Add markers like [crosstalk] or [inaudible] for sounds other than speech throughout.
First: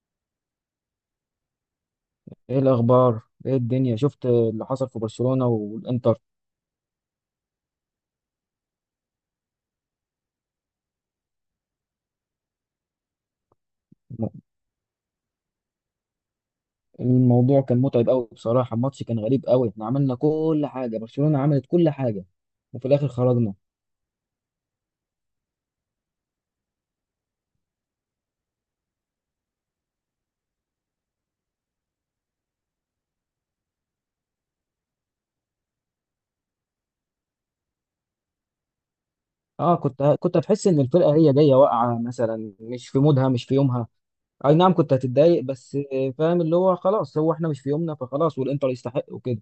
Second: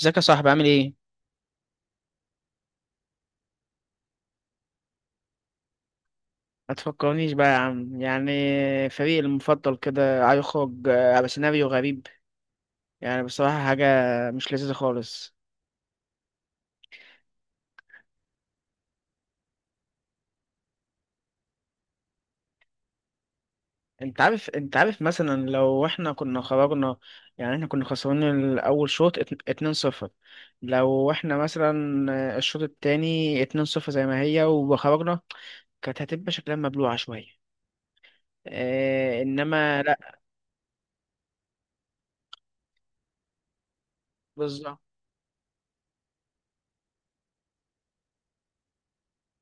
ازيك يا صاحبي، عامل ايه؟ ايه الاخبار؟ ايه الدنيا؟ شفت اللي حصل في برشلونة والانتر. ما تفكرنيش بقى يا عم، يعني فريقي المفضل كده هيخرج بسيناريو غريب. يعني بصراحة حاجة الم- مش لذيذة خالص. الموضوع كان متعب قوي بصراحة. الماتش كان غريب قوي، احنا عملنا كل حاجة، برشلونة عملت كل حاجة وفي الاخر خرجنا. انت عارف مثلا لو احنا كنا خرجنا، يعني احنا كنا خسرانين الأول شوط 2-0. لو احنا مثلا الشوط التاني 2-0 زي ما هي وخرجنا، كانت هتبقى شكلها مبلوعة شوية. اه اه، انما كنت هتحس ان الفرقة هي جاية واقعة مثلا، مش في مودها مش في يومها. اي نعم، لا كنت هتتضايق بس فاهم اللي هو خلاص، هو احنا مش في يومنا فخلاص، والانتر يستحق وكده.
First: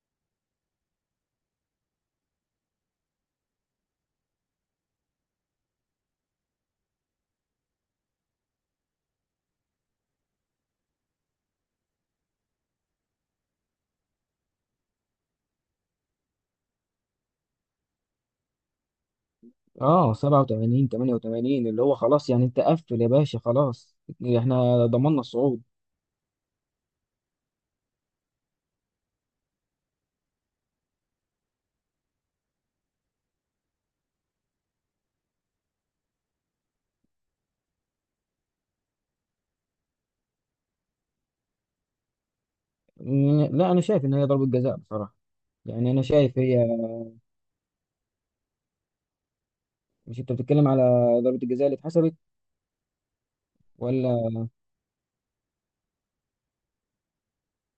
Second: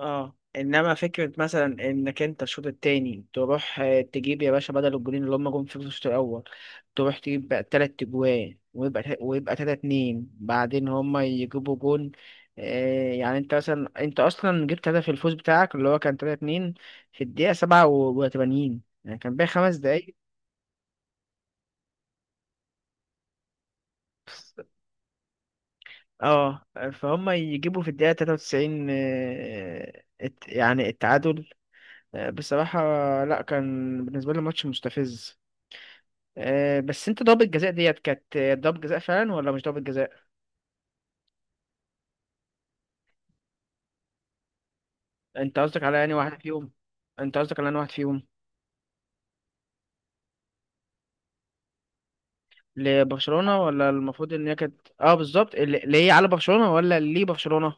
اه انما فكره مثلا انك انت الشوط التاني تروح تجيب يا باشا بدل الجولين اللي هم جم في الشوط الاول، تروح تجيب بقى 3 اجوان ويبقى ويبقى 3-2، بعدين هم يجيبوا جون. يعني انت مثلا انت اصلا جبت هدف الفوز بتاعك اللي هو كان 3-2 في الدقيقه 87، يعني كان باقي خمس اه، دقايق 87 88 اللي هو خلاص، يعني انت قفل يا باشا خلاص، [laughs] احنا ضمننا الصعود. اه. فهم يجيبوا في الدقيقة 93 يعني التعادل. بصراحة لا، كان بالنسبة لي ماتش مستفز. بس انت ضربة جزاء ديت كانت ضربة جزاء فعلا ولا مش ضربة جزاء؟ لا، انا شايف ان هي ضربة جزاء بصراحة. انت قصدك يعني انا على انهي شايف واحد هي. فيهم؟ انت قصدك على انهي واحد فيهم؟ مش انت بتتكلم على ضربة الجزاء اللي اتحسبت لبرشلونة، ولا ولا؟ المفروض ان هي كانت اه بالظبط، اللي هي على برشلونة ولا اللي برشلونة؟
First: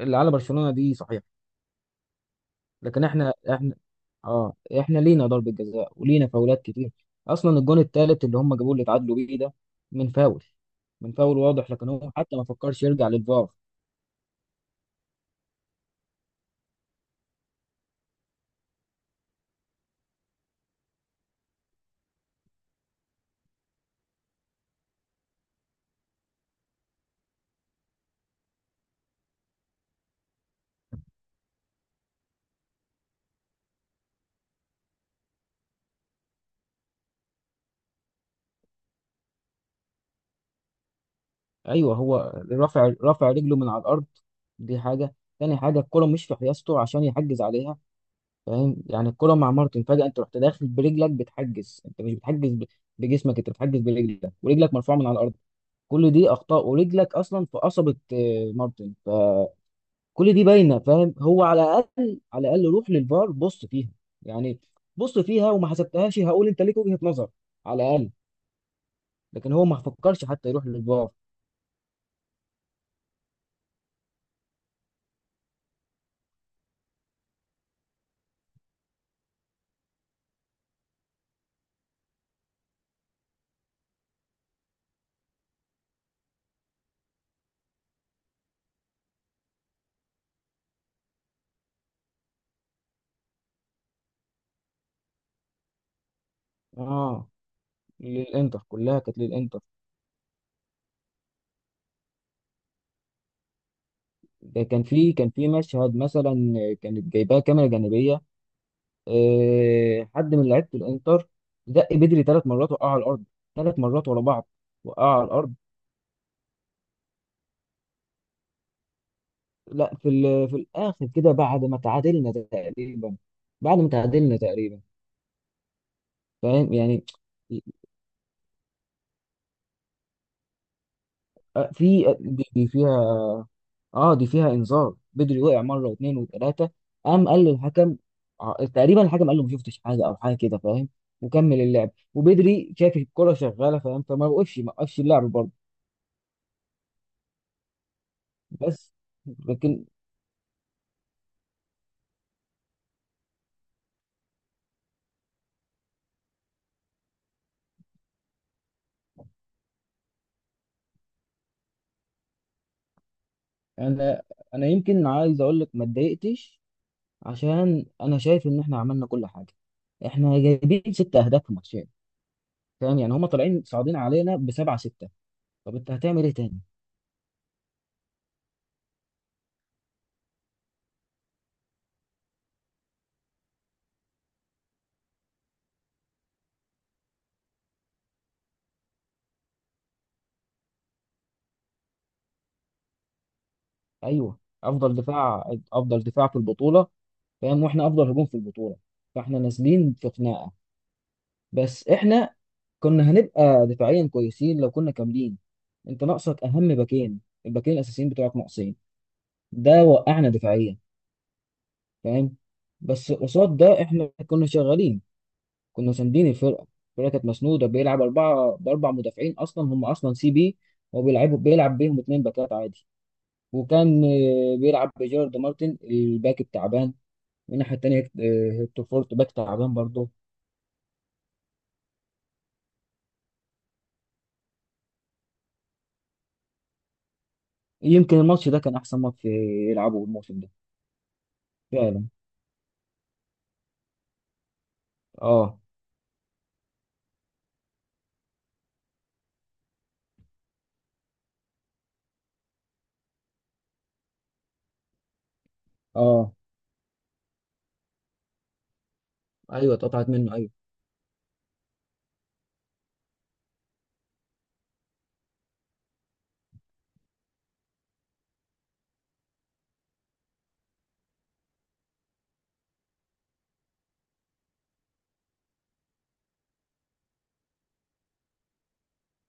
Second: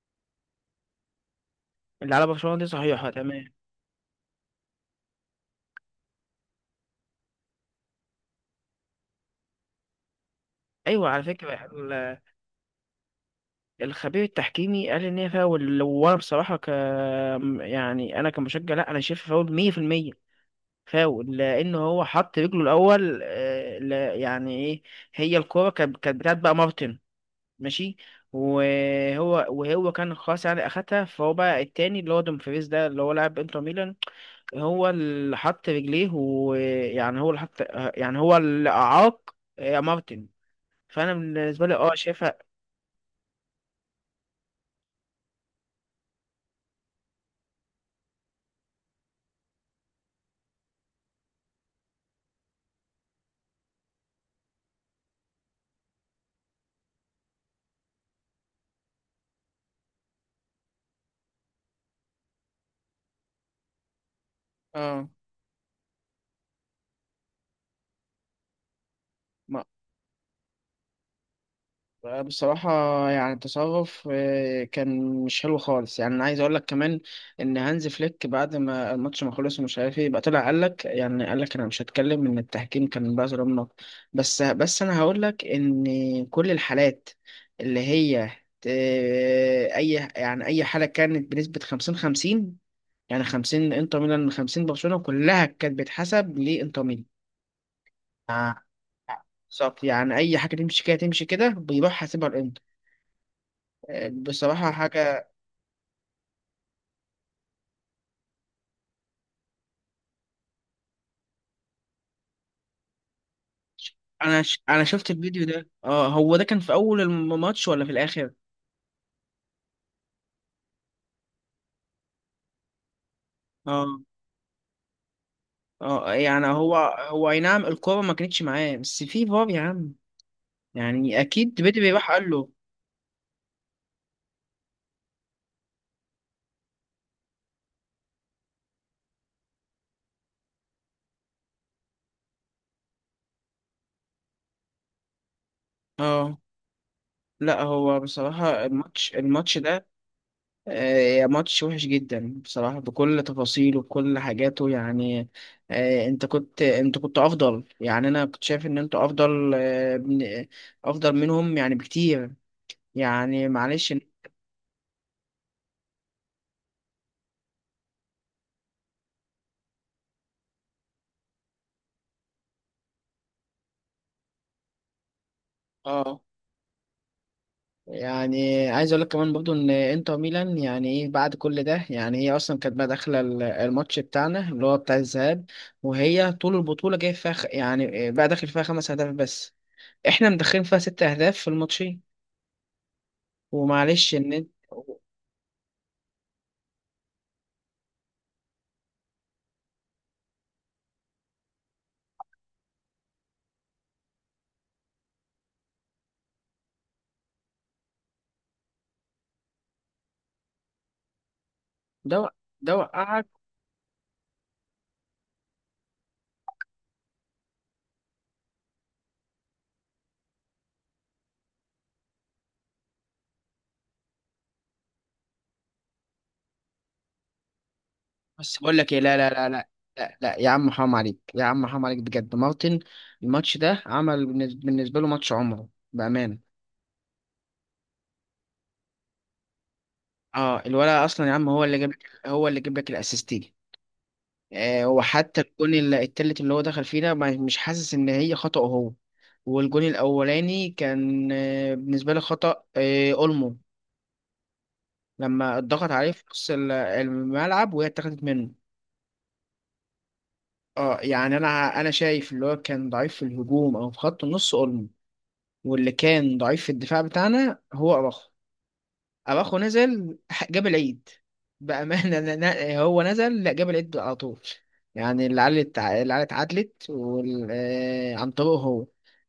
اللي على برشلونة دي صحيح، اللي على برشلونة دي لكن صحيحة احنا تمام. احنا اه، احنا لينا ضربة جزاء ولينا فاولات كتير. اصلا الجون الثالث اللي هم جابوه اللي اتعادلوا بيه ده من فاول. ايوه، من على فاول فكرة واضح، لكن هو حتى ما فكرش يرجع للفار. الخبير التحكيمي قال ان هي فاول، وانا بصراحة يعني انا كمشجع، لا انا شايف فاول 100%. فاول لان هو حط رجله الاول يعني ايه، هي الكوره كانت بتاعت بقى مارتن. ماشي. وهو كان خلاص، يعني اخدها، فهو بقى التاني اللي هو دومفريز، ده اللي هو لاعب انتر ميلان، هو اللي حط رجليه، ويعني هو اللي حط، يعني هو اللي اعاق مارتن. فانا بالنسبه لي ايوه، اه شايفها. هو رافع رافع رجله من على الارض، دي حاجة. تاني حاجة، الكرة مش في حيازته عشان يحجز عليها. فاهم يعني، الكرة مع مارتن فجأة، انت رحت داخل برجلك بتحجز، انت مش بتحجز بجسمك، انت بتحجز برجلك ورجلك مرفوعة من على الارض. كل دي اخطاء، ورجلك اصلا في قصبه مارتن، فكل دي باينه. فاهم، هو على الاقل على الاقل روح للفار بص فيها يعني. اه بص فيها وما حسبتهاش، هقول انت ليك وجهه نظر على الاقل. لكن هو ما فكرش حتى يروح للفار. بصراحة، يعني التصرف كان مش حلو خالص. يعني أنا عايز أقول لك كمان إن هانز فليك بعد ما الماتش ما خلص، ومش عارف إيه بقى، طلع قال لك، يعني قال لك أنا مش هتكلم إن التحكيم كان بقى ظلمنا. بس أنا هقول لك إن كل الحالات اللي هي أي، يعني أي حالة كانت بنسبة 50-50، يعني 50 إنتر ميلان 50 برشلونة، كلها كانت بتحسب لإنتر ميلان. اه، آه، للانتر كلها كانت للانتر. بالظبط، يعني أي حاجة تمشي كده تمشي كده بيروح حاسبها الإنتر. ده بصراحة كان في حاجة. كان في مشهد مثلا، كانت جايباه كاميرا جانبيه، حد من لعيبه الانتر دق بدري ثلاث مرات وقع على الارض. ثلاث مرات ورا بعض أنا شفت وقع على الفيديو الارض. ده. اه، هو ده كان في أول الماتش ولا في الآخر؟ لا، في الاخر كده، بعد ما تعادلنا تقريبا، بعد ما اه تعادلنا تقريبا. اه. يعني فاهم هو، يعني، هو أي نعم الكورة ما كانتش معاه، بس في فار يا عم، يعني أكيد بدري راح في قال دي له. دي فيها. اه، دي فيها انذار، بدري وقع مره واثنين وثلاثه، قام قال للحكم. تقريبا الحكم قال له ما شفتش حاجه او حاجه كده. فاهم، وكمل اللعب وبدري شاف الكره شغاله. فاهم، فما وقفش ما وقفش اللعب برضه. اه. لا، هو بصراحة بس، الماتش لكن ده آه ماتش وحش جدا بصراحة، بكل تفاصيله بكل حاجاته. يعني آه انت كنت افضل، يعني انا كنت شايف ان انت افضل افضل منهم يعني بكتير. يعني معلش. انا انا يمكن عايز اقول لك ما اتضايقتش، عشان انا شايف ان احنا عملنا كل حاجه. احنا جايبين ست اهداف في ماتشين. فاهم يعني، هم طالعين صاعدين علينا بسبعة ستة، طب انت اه، هتعمل ايه تاني؟ يعني عايز اقول لك كمان برضو ان انتر ميلان يعني ايه بعد كل ده. يعني هي اصلا كانت بقى داخله الماتش بتاعنا اللي هو بتاع الذهاب، وهي طول البطوله جايه فيها يعني بقى داخل فيها 5 اهداف بس. احنا مدخلين فيها 6 اهداف في الماتشين. ومعلش ان ايوه، انت افضل دفاع افضل دفاع في البطولة. فاهم، واحنا افضل هجوم في البطولة، فاحنا نازلين في خناقة. بس احنا كنا هنبقى دفاعيا كويسين لو كنا كاملين. انت ناقصك اهم باكين، الباكين الاساسيين بتوعك ناقصين، ده وقعنا دفاعيا. ده وق- فاهم، ده بس وقعك. قصاد ده احنا كنا شغالين، كنا ساندين الفرقة، الفرقة كانت مسنودة. بيلعب أربعة بأربع مدافعين، أصلا هم أصلا سي بي، وبيلعبوا بيلعب بيهم اتنين باكات عادي. وكان بيلعب بجيرارد مارتن الباك التعبان، والناحية التانية بس بقول هيكتور لك ايه، فورت لا لا باك لا لا، تعبان برضه. لا لا يا عم، حرام عليك يا عم، حرام عليك بجد. مارتن الماتش ده عمل بالنسبه له ماتش عمره بامانه. يمكن الماتش ده كان أحسن ماتش يلعبه الموسم ده. اه الولد اصلا يا عم هو اللي جاب، فعلا. هو اللي جاب لك الاسيستين. وحتى اه. الجون التالت اللي هو دخل فيه ده، مش حاسس ان هي خطأ هو. والجون الاولاني كان بالنسبه لي خطأ اولمو، لما اتضغط عليه في اه. نص الملعب وهي اتاخدت منه. ايوه، اتقطعت منه ايوه. اه يعني انا شايف اللي هو كان ضعيف في الهجوم او في خط النص اولمو، واللي كان ضعيف في الدفاع بتاعنا هو اراخو. اراخو نزل جاب العيد بامانه. [laughs] هو نزل، لا جاب العيد على طول. يعني اللي علت عدلت وال... آه، عن طريقه هو.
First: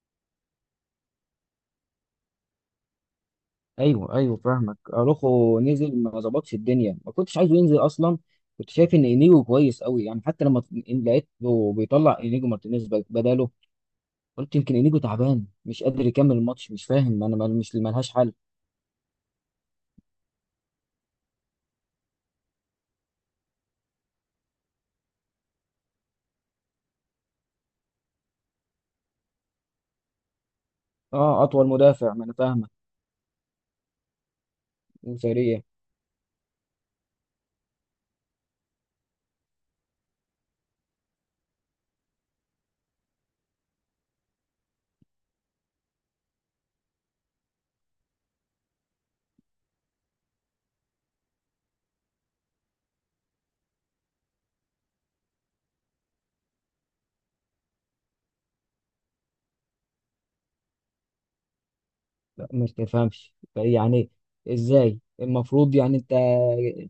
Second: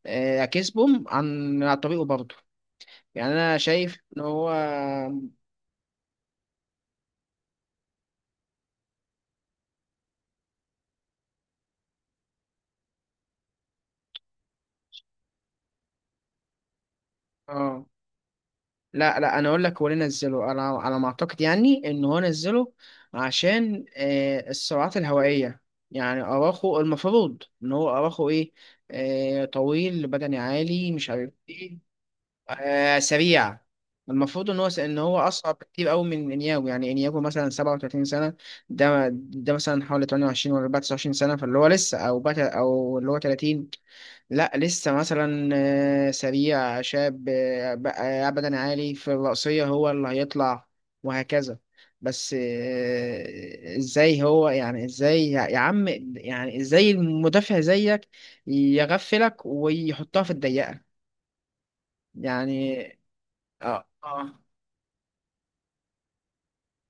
كسبهم عن طريقه برضه. يعني انا شايف ايوه، ان ايوه، هو فاهمك. اروخو نزل ما ظبطش الدنيا، ما كنتش عايزه ينزل اصلا. كنت شايف ان انيجو كويس قوي، يعني حتى لما إن لقيته بيطلع انيجو مارتينيز بداله، قلت يمكن انيجو تعبان مش قادر يكمل الماتش. مش فاهم انا، مش اه، ملهاش حل. لا لا انا اقول لك هو ليه نزله. انا على ما اعتقد يعني ان هو نزله عشان السرعات الهوائيه. يعني اراخو، المفروض ان هو اراخو ايه، طويل، بدني عالي، مش عارف اه، اطول ايه، مدافع، ما انا فاهمك. سريع. المفروض ان هو ان هو اصعب وسريع. كتير قوي من انياجو، يعني انياجو مثلا 37 سنه، ده مثلا حوالي 28 ولا 29 سنه، فاللي هو لسه او بقى او اللي هو 30، لا لسه مثلا سريع شاب بقى ابدا عالي في الرأسيه هو اللي هيطلع وهكذا. بس ازاي هو، يعني ازاي يا عم، يعني ازاي المدافع زيك يغفلك ويحطها في الضيقه؟ لا، ما يعني تفهمش اه يعني؟ اه ازاي المفروض يعني انت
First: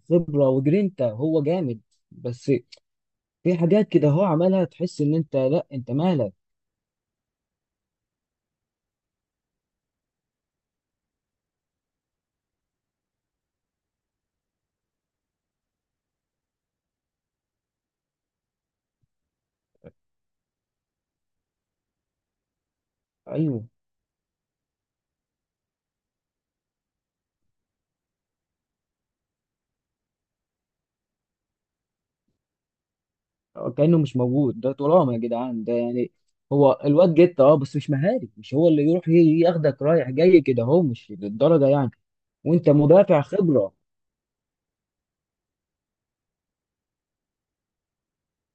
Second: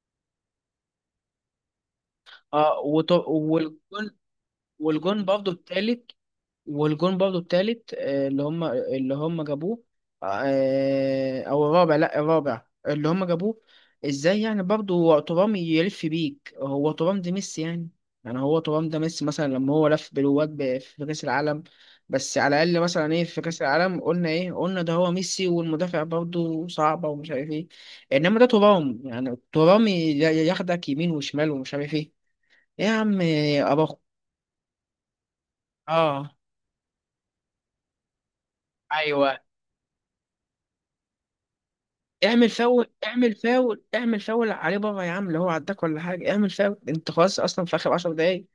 خبرة وجرينتا هو جامد، بس في حاجات كده والجون، هو عملها تحس ان والجون انت برضه لا، انت التالت، مالك. اللي هم جابوه او الرابع، لا الرابع اللي هم جابوه. ازاي يعني برضه هو ترام يلف بيك؟ هو ترام ده ميسي يعني، يعني هو ترام ده ميسي، مثلا لما هو لف بالواد في كاس العالم، بس على الاقل مثلا، ايه في كاس ايوه، العالم، قلنا ايه، قلنا ده هو ميسي والمدافع برضه صعبه ومش عارف ايه. انما ده ترام، يعني ترام ياخدك يمين وشمال ومش عارف ايه. إيه يا عم؟ ابو أخ- كأنه مش موجود، ده ترام يا جدعان، ده يعني اه هو الواد جيت، اه، بس مش مهاري، مش هو اللي يروح ايوه، ياخدك رايح جاي كده، هو مش للدرجة يعني. اعمل وانت فاول، مدافع اعمل خبرة. فاول، اعمل فاول عليه بره يا عم، اللي هو عداك ولا حاجه، اعمل فاول، انت خلاص اصلا في اخر 10 دقايق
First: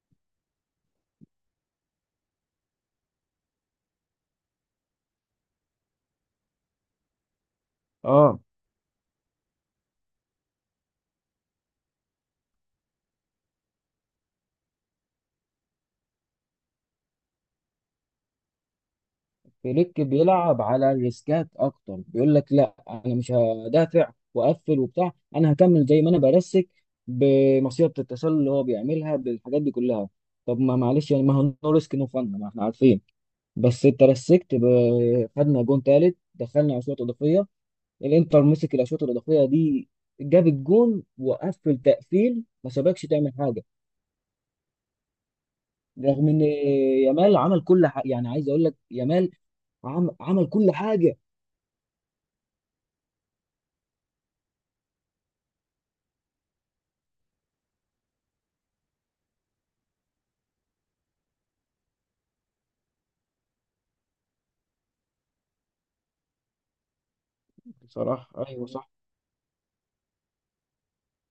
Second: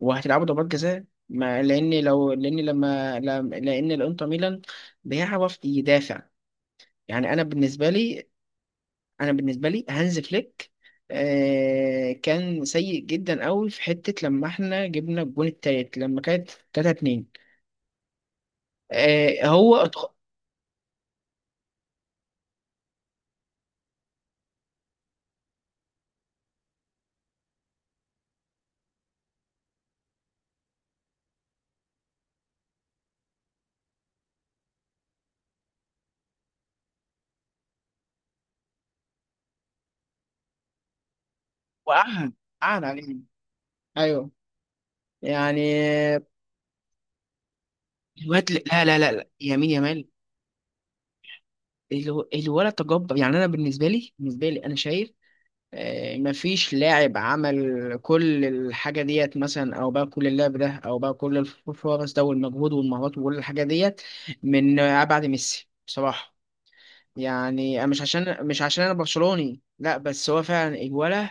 وهتلعبوا ضربات جزاء. ما لان لو لان لما لم- لان الانتر ميلان بيعرف يدافع. يعني انا بالنسبه لي اه، انا بالنسبه لي هانز فليك كان سيء جدا قوي في حته، لما احنا جبنا الجون التالت لما كانت 3-2. آه هو فليك اتخ- بيلعب على الريسكات اكتر، بيقول لك لا، انا مش هدافع واقفل وبتاع، انا هكمل زي ما انا برسك بمصيدة التسلل اللي هو بيعملها بالحاجات دي كلها. طب ما معلش يعني، ما هو نو ريسك نو فن، ما احنا عارفين. بس انت رسكت، خدنا جون تالت، دخلنا اشواط اضافيه. الانتر مسك الاشواط الاضافيه دي، جاب الجون وقفل وقعها، تقفيل ما قعد سابكش علينا تعمل حاجه. يعني. رغم ان يامال عمل كل حاجه، يعني عايز الواد اقول لك لا لا لا لا، يامال يمين، يمال. عمل كل حاجه. الولد تجبر، يعني انا بالنسبه لي انا شايف مفيش لاعب عمل كل الحاجه ديت، مثلا او بقى كل اللعب ده، او بقى كل الفرص ده والمجهود والمهارات وكل الحاجه ديت، من بعد ميسي بصراحه. يعني مش بصراحة، عشان مش أيوة، عشان صح. انا برشلوني، لا بس هو فعلا الولد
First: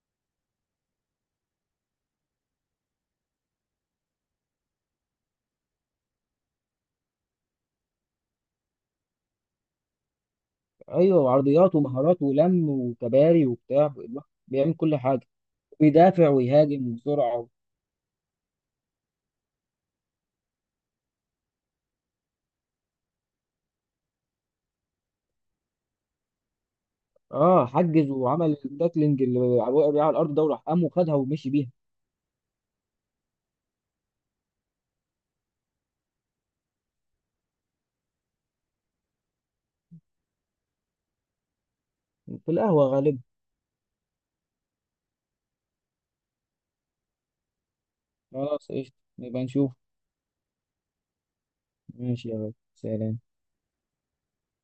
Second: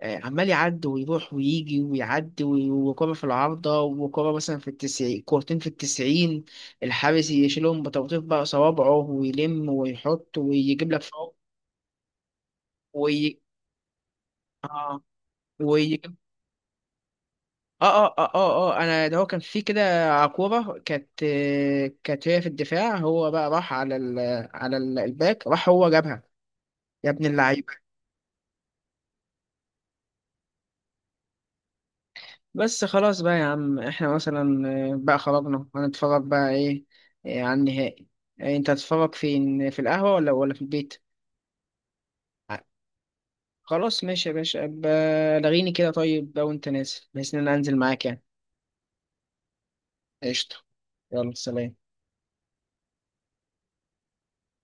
عمال يعدي ويروح ويجي ويعدي وي- وكرة في العارضة، وكرة مثلا في التسعين، كورتين في التسعين، الحارس يشيلهم بطبطيف بقى صوابعه ويلم ويحط ويجيب لك ايوه، فوق. وعرضيات ومهارات ولم وي... وكباري وبتاع، الواحد بيعمل كل آه حاجه. ويجيب. بيدافع ويهاجم وسرعه. أنا ده هو كان في كده كورة، كانت كانت هي في الدفاع، هو بقى راح على الباك، راح هو جابها. يا ابن اه، اللعيبة. حجز وعمل التاكلينج اللي وقع بيه على الارض ده، وراح قام وخدها ومشي بيها. بس خلاص بقى يا عم، احنا مثلا بقى خرجنا، هنتفرج بقى ايه على النهائي؟ انت هتتفرج فين، في القهوة ولا في البيت؟ في ع- القهوه غالبا. خلاص ماشي يا باشا. أبقى لغيني كده طيب بقى وانت نازل، بحيث ان انا انزل معاك يعني. خلاص قشطه، نبقى نشوف. قشطة. يلا سلام. ماشي يا غالي، سلام.